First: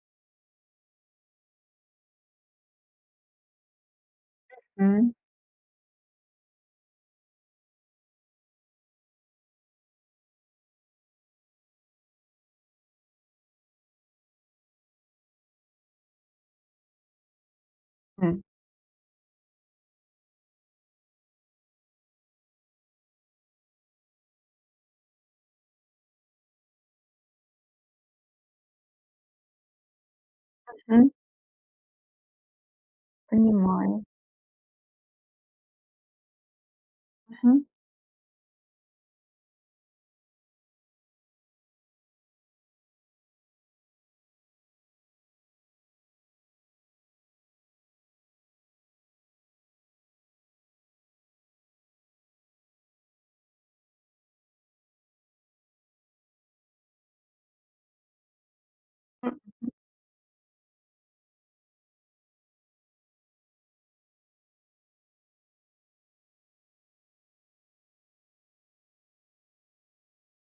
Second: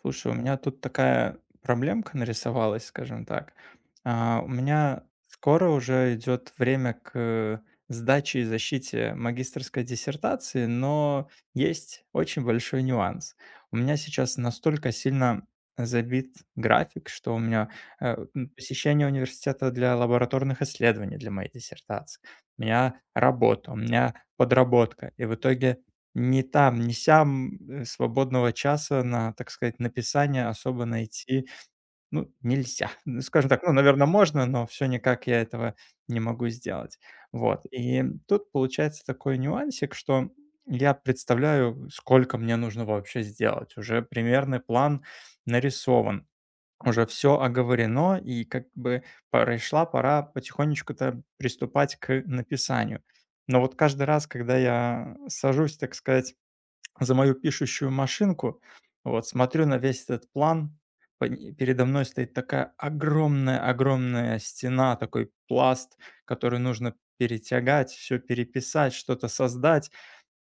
Слушай, у меня тут такая проблемка нарисовалась, скажем так. У меня Мгм. скоро уже идет время к сдаче и защите магистерской диссертации, но есть очень большой нюанс. У меня сейчас настолько сильно забит график, что у меня посещение университета для лабораторных исследований для моей диссертации, у меня работа, у меня подработка. И в итоге ни там, ни сям, свободного часа на, так сказать, написание особо Мгм. найти, ну, нельзя. Ну, скажем так, ну, Понимаю. наверное, можно, но все никак я этого не могу сделать. Мгм. Вот. И тут получается такой нюансик, что я представляю, сколько мне нужно вообще сделать. Уже примерный план нарисован, уже все оговорено, и как бы пришла пора потихонечку-то приступать к написанию. Но вот каждый раз, когда я сажусь, так сказать, за мою пишущую машинку. Вот, М, смотрю на весь этот план. Передо мной стоит такая огромная-огромная стена, такой пласт, который нужно перетягать, все переписать, что-то создать.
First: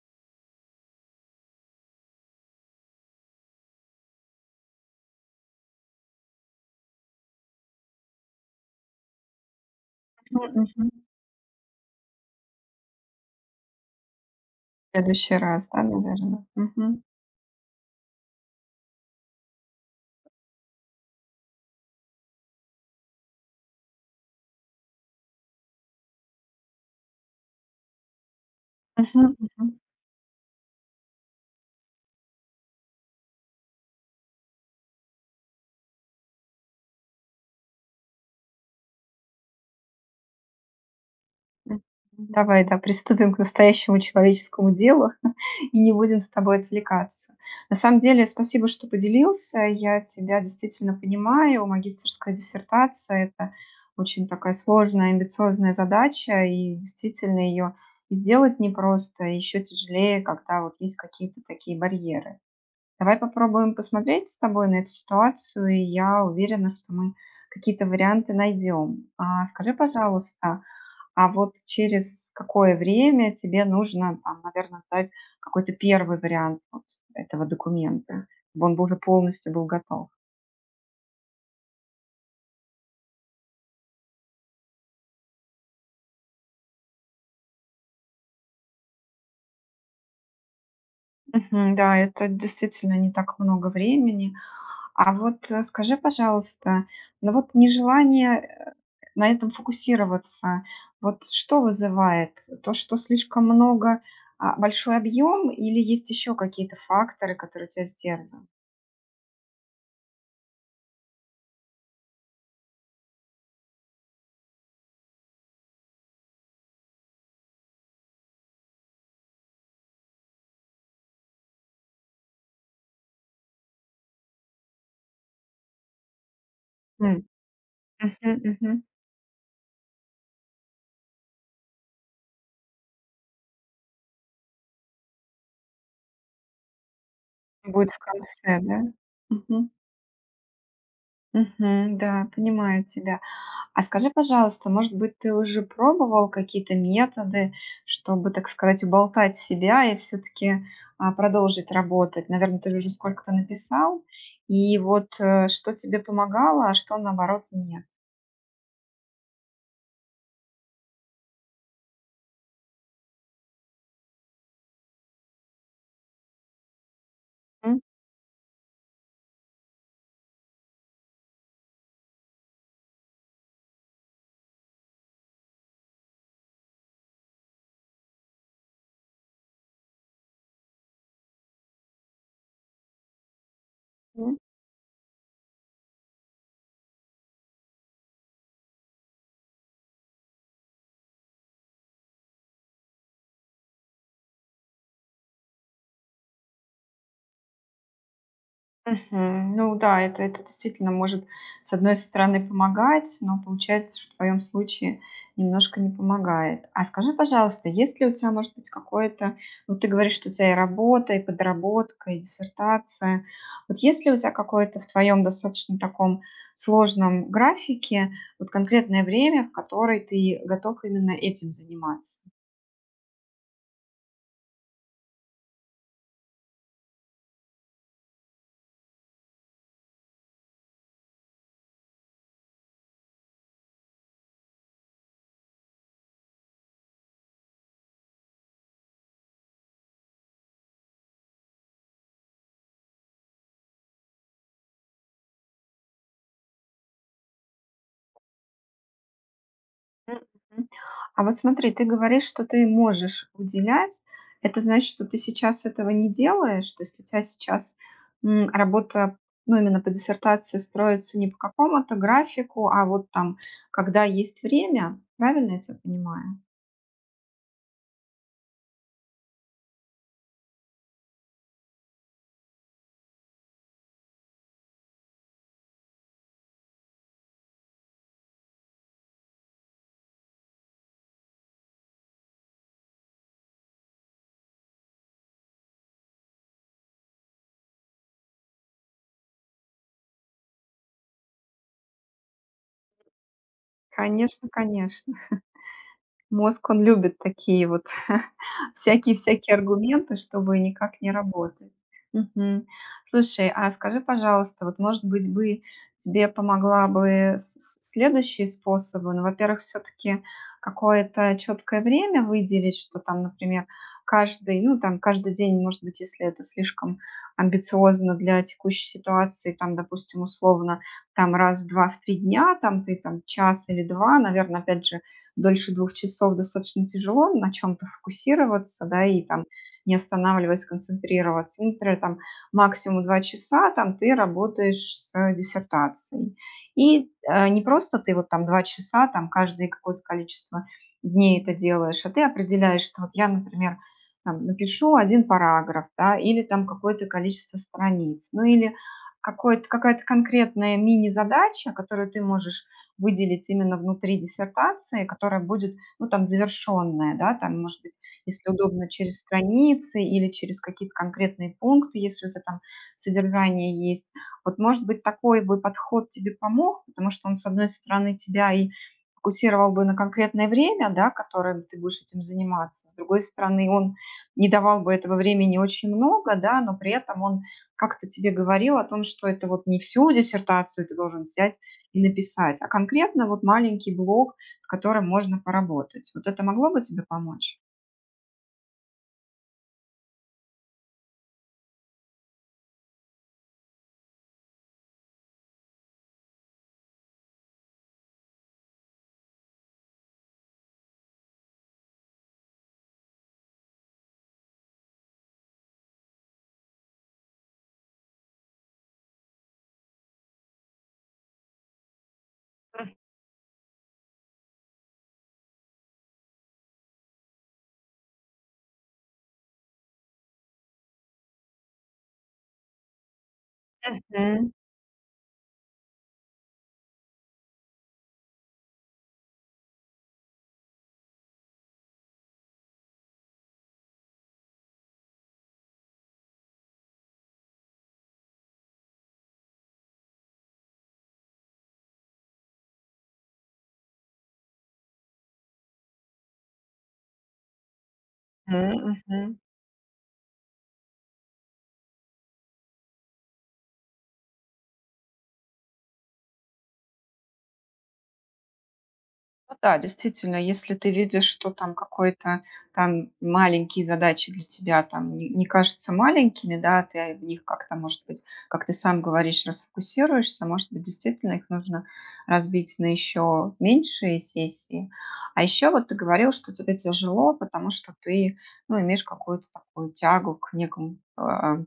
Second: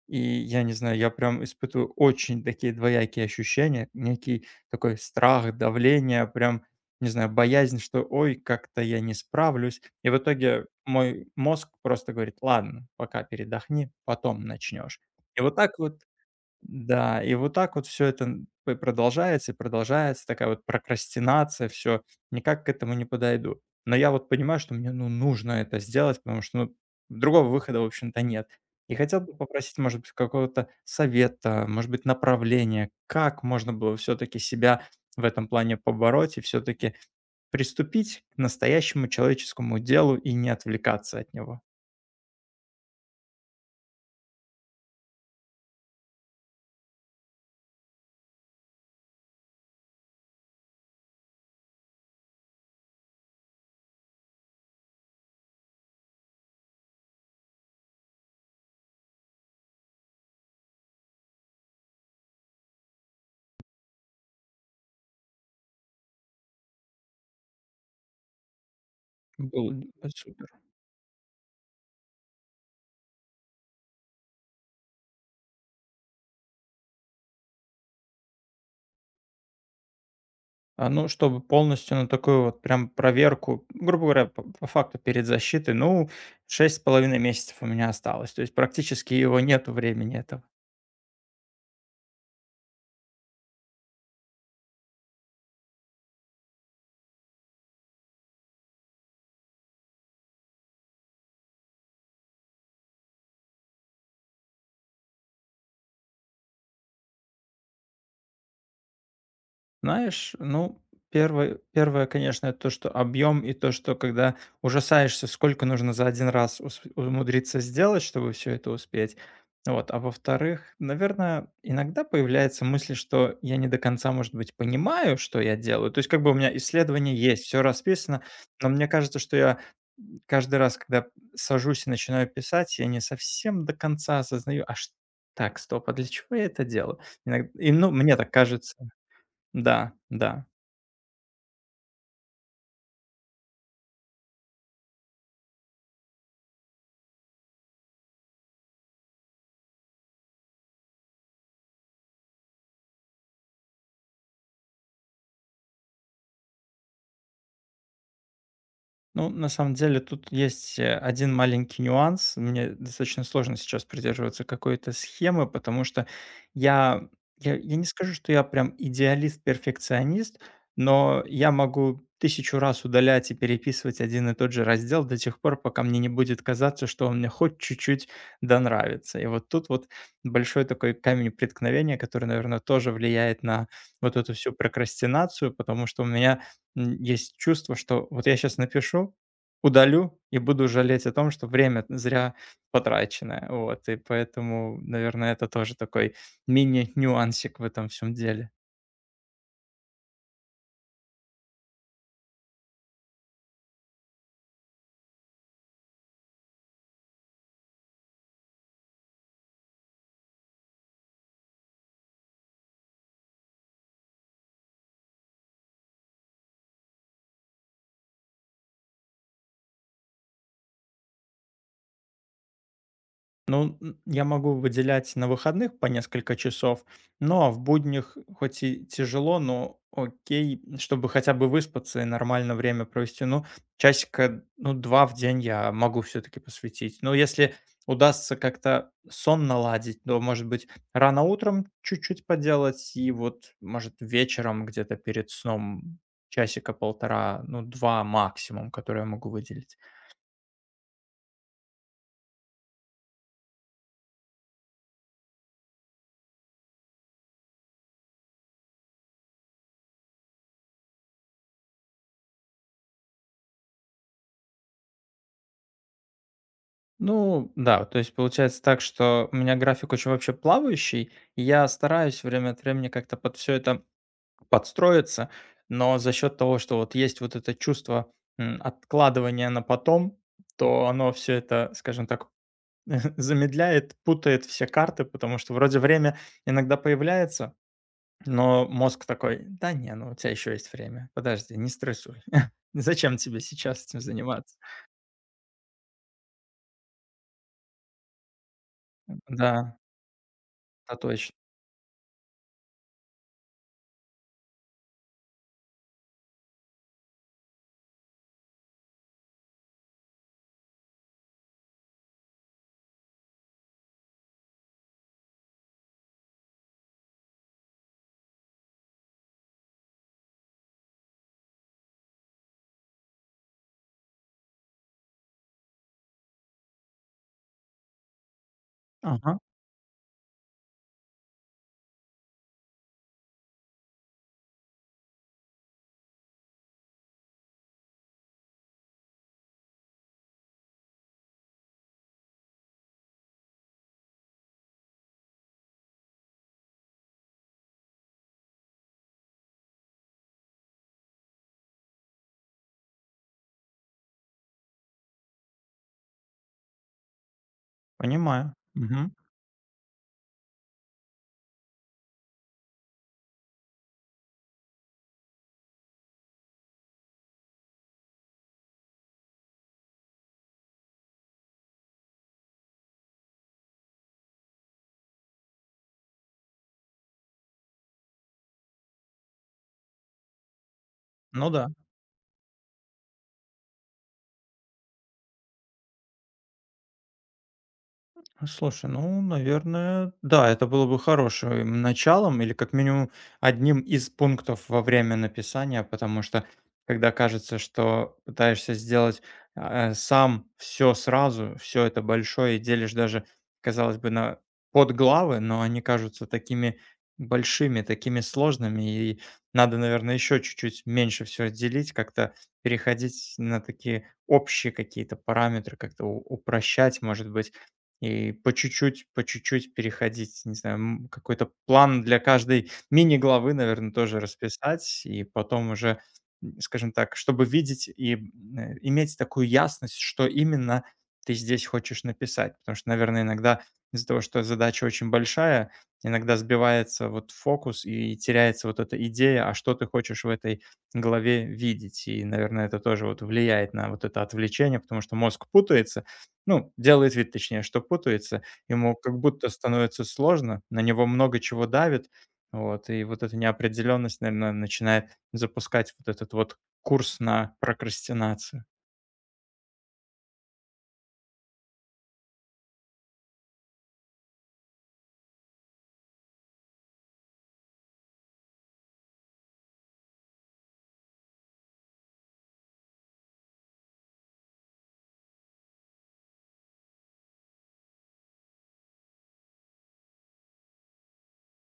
И я не знаю, я прям испытываю очень такие двоякие ощущения, некий такой страх, давление, прям, не знаю, боязнь, что ой, как-то я не справлюсь. И в итоге мгм, мгм. мой мозг просто говорит, ладно, пока передохни, потом В начнешь. следующий И вот раз, так да, вот наверное. Мгм. да, и вот так вот все это п продолжается и продолжается, такая вот прокрастинация. Все, никак к этому не подойду. Но я вот понимаю, что мне, ну, нужно это сделать, потому что, ну, другого выхода, в общем-то, нет. И хотел Мгм, бы мгм, попросить, может быть, какого-то совета, может быть, направления, как можно было все таки себя в этом плане побороть и все таки приступить к настоящему человеческому делу и не отвлекаться от него. м. Давай, да, приступим к настоящему человеческому делу и не будем с тобой отвлекаться. На самом деле, спасибо, что поделился. Я тебя действительно понимаю. Магистерская диссертация — это очень такая сложная, амбициозная задача, и действительно ее сделать непросто, и еще тяжелее, когда вот есть какие-то такие барьеры. Давай попробуем посмотреть с тобой на эту ситуацию, и я уверена, что мы какие-то варианты найдем. А, скажи, Был пожалуйста, а вот через какое время тебе нужно, наверное, сдать какой-то первый вариант вот этого документа, чтобы он был уже полностью был готов? Ну, чтобы полностью на такую вот прям проверку, грубо говоря, по факту перед защитой, ну, 6,5 месяцев у меня осталось. То есть практически его нету времени этого. Мгм. Да, это действительно не так много времени. А вот скажи, пожалуйста, ну вот нежелание на этом фокусироваться. Вот что вызывает? То, что слишком много, большой объем, или есть еще какие-то факторы, которые тебя сдерживают? Знаешь, ну, первое, конечно, это то, что объем, и то, что когда ужасаешься, сколько нужно за один раз умудриться сделать, чтобы все это успеть. Вот. А во-вторых, наверное, иногда появляется мысль, что я не до конца, может быть, понимаю, что я делаю. То есть как бы у меня исследование М, есть, все расписано, мгм, но мгм. мне кажется, что я каждый раз, когда сажусь и начинаю писать, я не совсем до конца осознаю, а что так, стоп, а для чего я это делаю? Иногда, и, ну, Будет в мне так конце, кажется, да? Мгм. да, да. Мгм. Да, понимаю тебя. А скажи, пожалуйста, может быть, ты уже пробовал какие-то методы, чтобы, так сказать, уболтать себя и все-таки продолжить работать? Наверное, ты уже сколько-то написал, и вот что тебе помогало, а что наоборот нет? Ну, на самом деле, тут есть, 1 маленький нюанс. Мне достаточно сложно сейчас придерживаться какой-то схемы, потому что я я Мгм. не скажу, что я прям идеалист-перфекционист, но я могу тысячу раз удалять и переписывать один и тот же раздел до тех пор, пока мне не будет казаться, что он мне хоть чуть-чуть да нравится. И вот тут вот большой такой камень преткновения, который, наверное, тоже влияет на вот эту всю прокрастинацию, потому что у меня есть чувство, что вот я сейчас напишу, удалю и буду жалеть о том, что время зря потраченное. Вот, и поэтому, наверное, это тоже такой мини-нюансик в этом всем деле. Мгм. Ну да, это действительно может, с одной стороны, помогать, но получается, что в твоем случае немножко не помогает. А скажи, пожалуйста, есть ли у тебя, может быть, какое-то, ну, ты говоришь, что у тебя и работа, и подработка, и диссертация. Вот есть ли у тебя какое-то в твоем достаточно таком сложном графике вот конкретное время, в которое ты готов именно этим заниматься? Ну, я могу выделять на выходных по несколько часов, но в буднях хоть и тяжело, но окей, чтобы хотя бы выспаться и нормально время провести. Ну, часика, ну, 2 в день я могу все-таки посвятить. Но если удастся как-то сон наладить, то, может быть, рано утром чуть-чуть поделать, и вот, может, вечером где-то перед сном часика полтора, ну, два максимум, которые я могу выделить. Мгм, мгм. А вот смотри, ты говоришь, что ты можешь уделять. Это значит, что ты сейчас этого не делаешь? То есть у тебя сейчас работа, ну, именно по диссертации строится не по какому-то графику, а вот там, когда есть время. Правильно я тебя понимаю? Ну да, то есть получается так, что у меня график очень вообще плавающий, и я стараюсь время от времени как-то под все это подстроиться, но за счет того, что вот есть вот это чувство откладывания на потом, то оно все это, скажем так, замедляет, путает все карты, потому что вроде время иногда появляется, но мозг такой, да не, ну у тебя еще есть время, подожди, не стрессуй. Зачем тебе сейчас этим Конечно, заниматься? конечно. Мозг, он любит такие вот всякие-всякие Да, аргументы, чтобы да, никак не точно. работать. Мгм. Слушай, а скажи, пожалуйста, вот, может быть, бы тебе помогла бы с следующие способы? Ну, во-первых, все-таки какое-то четкое время выделить, что там, например, каждый, ну, там, каждый день, может быть, если это слишком амбициозно для текущей ситуации, там, допустим, условно, там раз в 2-3 дня, там ты там час или 2, наверное, опять же, дольше двух часов достаточно тяжело на чем-то фокусироваться, да, и Ага, там не останавливаясь, концентрироваться. Ну, например, там максимум два часа там ты работаешь с диссертацией. И не просто ты вот там два часа, там каждое какое-то количество дней это делаешь, а ты определяешь, что вот я, например, там, напишу один параграф, да, или там какое-то количество страниц, ну или какое-то, какая-то конкретная мини-задача, которую ты можешь выделить именно внутри диссертации, которая будет, ну, там, завершенная, да, там, может быть, если понимаю. удобно, через страницы или через какие-то конкретные пункты, если у тебя там содержание есть. Вот, может быть, такой бы подход тебе помог, потому что он, с одной стороны, тебя и фокусировал бы на конкретное время, да, которым ты будешь этим заниматься. С другой стороны, он не давал бы этого времени очень много, да, но при этом он как-то тебе говорил о том, что это вот не всю диссертацию ты должен Ну взять, да. и написать, а конкретно вот маленький блок, с которым можно поработать. Вот это могло бы тебе помочь? Слушай, ну, наверное, да, это было бы хорошим началом или как минимум одним из пунктов во время написания, потому что когда кажется, что пытаешься сделать, сам все сразу, все это большое и делишь даже, казалось бы, на подглавы, но они кажутся такими большими, такими сложными, и надо, наверное, еще чуть-чуть меньше все делить, как-то переходить на такие общие какие-то параметры, как-то у упрощать, может быть. И по чуть-чуть переходить, не знаю, какой-то план для каждой мини-главы, наверное, тоже Мгм, расписать, и потом уже, скажем так, чтобы видеть и иметь такую ясность, что именно ты здесь хочешь написать. Потому что, наверное, иногда из-за того, что задача очень большая, иногда сбивается вот фокус и теряется вот эта идея, а что ты хочешь в этой главе видеть. И, наверное, это тоже вот влияет на вот это отвлечение, потому что мозг путается, ну, делает вид, точнее, что путается. Ему мгм, как мгм. будто становится сложно, на него много чего давит. Вот, и вот эта неопределенность, наверное, начинает запускать вот этот вот курс на прокрастинацию. Ну да, действительно, если ты видишь, что там какой-то там маленькие задачи для тебя там не кажутся маленькими, да, ты в них как-то, может быть, как ты сам говоришь, расфокусируешься, может быть, действительно их нужно разбить на еще меньшие сессии. А еще вот ты говорил, что тебе тяжело, потому что ты, ну, имеешь какую-то такую тягу к некому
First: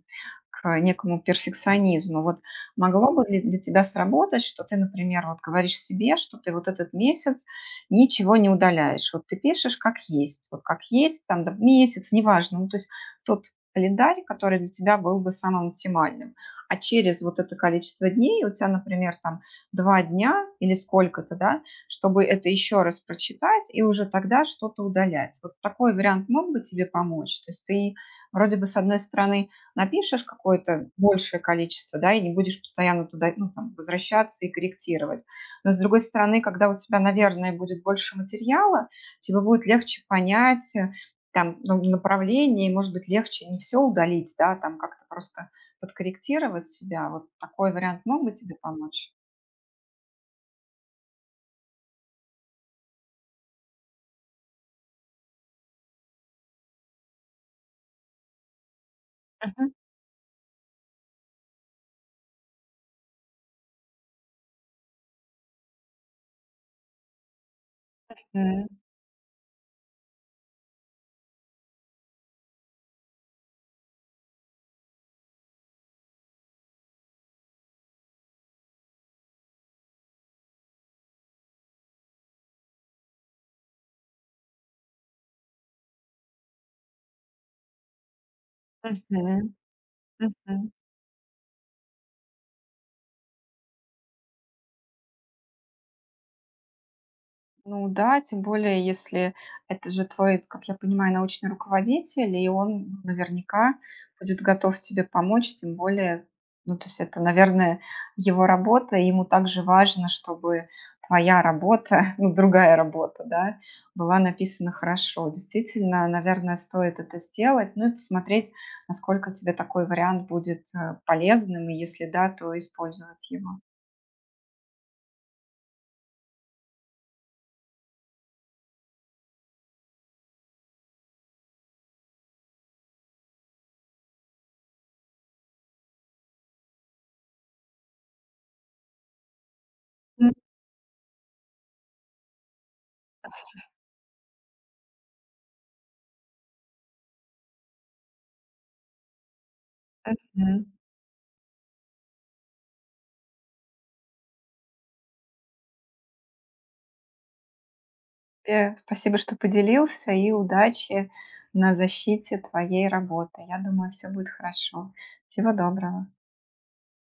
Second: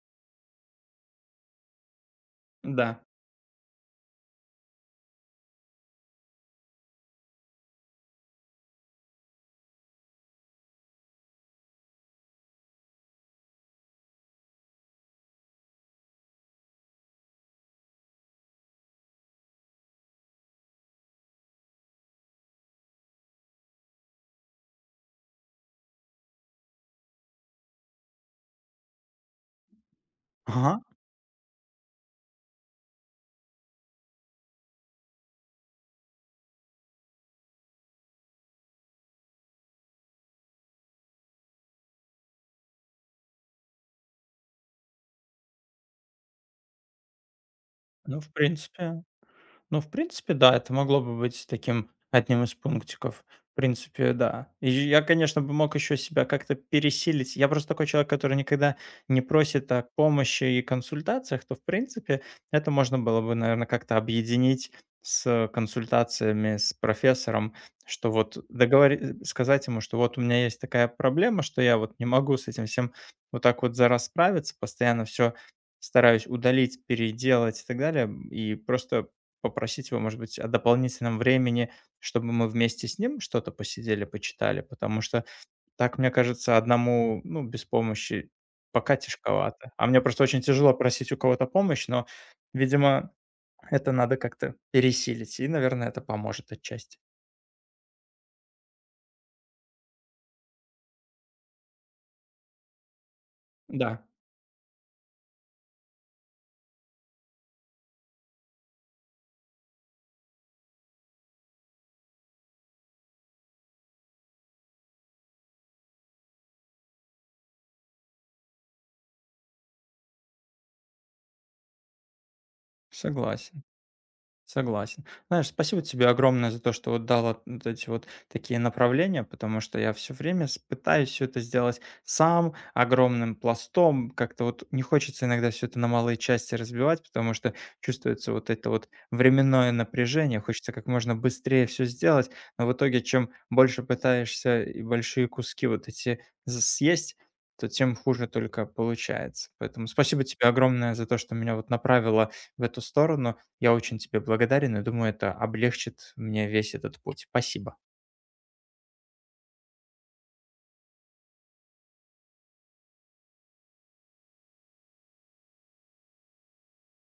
перфекционизму. Вот Да. могло бы ли для тебя сработать, что ты, например, вот говоришь себе, что ты вот этот месяц ничего не удаляешь. Вот ты пишешь как есть, вот как есть, там да, месяц, неважно. Ну, то есть тот календарь, который для тебя был бы самым оптимальным. А через вот это количество дней, у тебя, например, там два дня или сколько-то, да, чтобы это еще раз прочитать и уже тогда что-то удалять. Вот такой вариант мог бы тебе помочь. То есть ты вроде бы, с одной стороны, напишешь Ага. какое-то большее количество, да, и не будешь постоянно туда, ну, там, возвращаться и корректировать. Но, с другой стороны, когда у тебя, наверное, будет больше материала, тебе будет легче понять там, ну, направление, и, может быть, легче не все удалить, да, там как-то просто подкорректировать себя. Вот такой вариант ну, мог в бы тебе принципе помочь? Ну, в принципе, да, это могло бы быть таким одним из пунктиков. В принципе, да. И я, конечно, бы мог еще себя как-то пересилить. Я просто такой человек, который никогда не просит о помощи и консультациях, то, в принципе, это можно было бы, наверное, как-то объединить с консультациями с профессором, что вот Мгм. Сказать ему, что вот у меня есть такая проблема, что я вот не могу с этим всем вот так вот за раз справиться, постоянно все стараюсь удалить, переделать и так далее, и просто попросить его, может быть, о дополнительном времени, чтобы мы вместе с ним что-то посидели, почитали, потому что так, мне кажется, одному, ну, без помощи пока Мгм. тяжковато. А мне просто очень Мгм. тяжело просить у кого-то помощь, но, видимо, это надо как-то пересилить, и, наверное, это поможет отчасти. Ну да, тем более, если это же твой, как я понимаю, научный руководитель, и он наверняка Да, будет готов тебе помочь, тем более, ну, то есть это, наверное, его работа, и ему также важно, чтобы твоя работа, ну, другая работа, да, была написана хорошо. Действительно, наверное, стоит это сделать, ну и посмотреть, насколько тебе такой вариант будет полезным, и если да, то использовать его. согласен. Согласен. Знаешь, спасибо тебе огромное за то, что вот дала вот эти вот такие направления, потому что я все время пытаюсь все это сделать сам, огромным пластом. Как-то вот не хочется иногда все это на малые части разбивать, потому что чувствуется вот это вот временное напряжение, хочется как можно быстрее все сделать, но в итоге чем больше пытаешься и большие куски вот эти съесть, то тем хуже только получается. Поэтому спасибо тебе Мгм. огромное за то, что меня вот направило в эту сторону. Я очень тебе благодарен и думаю, это облегчит мне весь этот путь. Спасибо. Тебе спасибо, что поделился, и удачи на защите твоей работы. Я думаю, все будет хорошо. Всего доброго.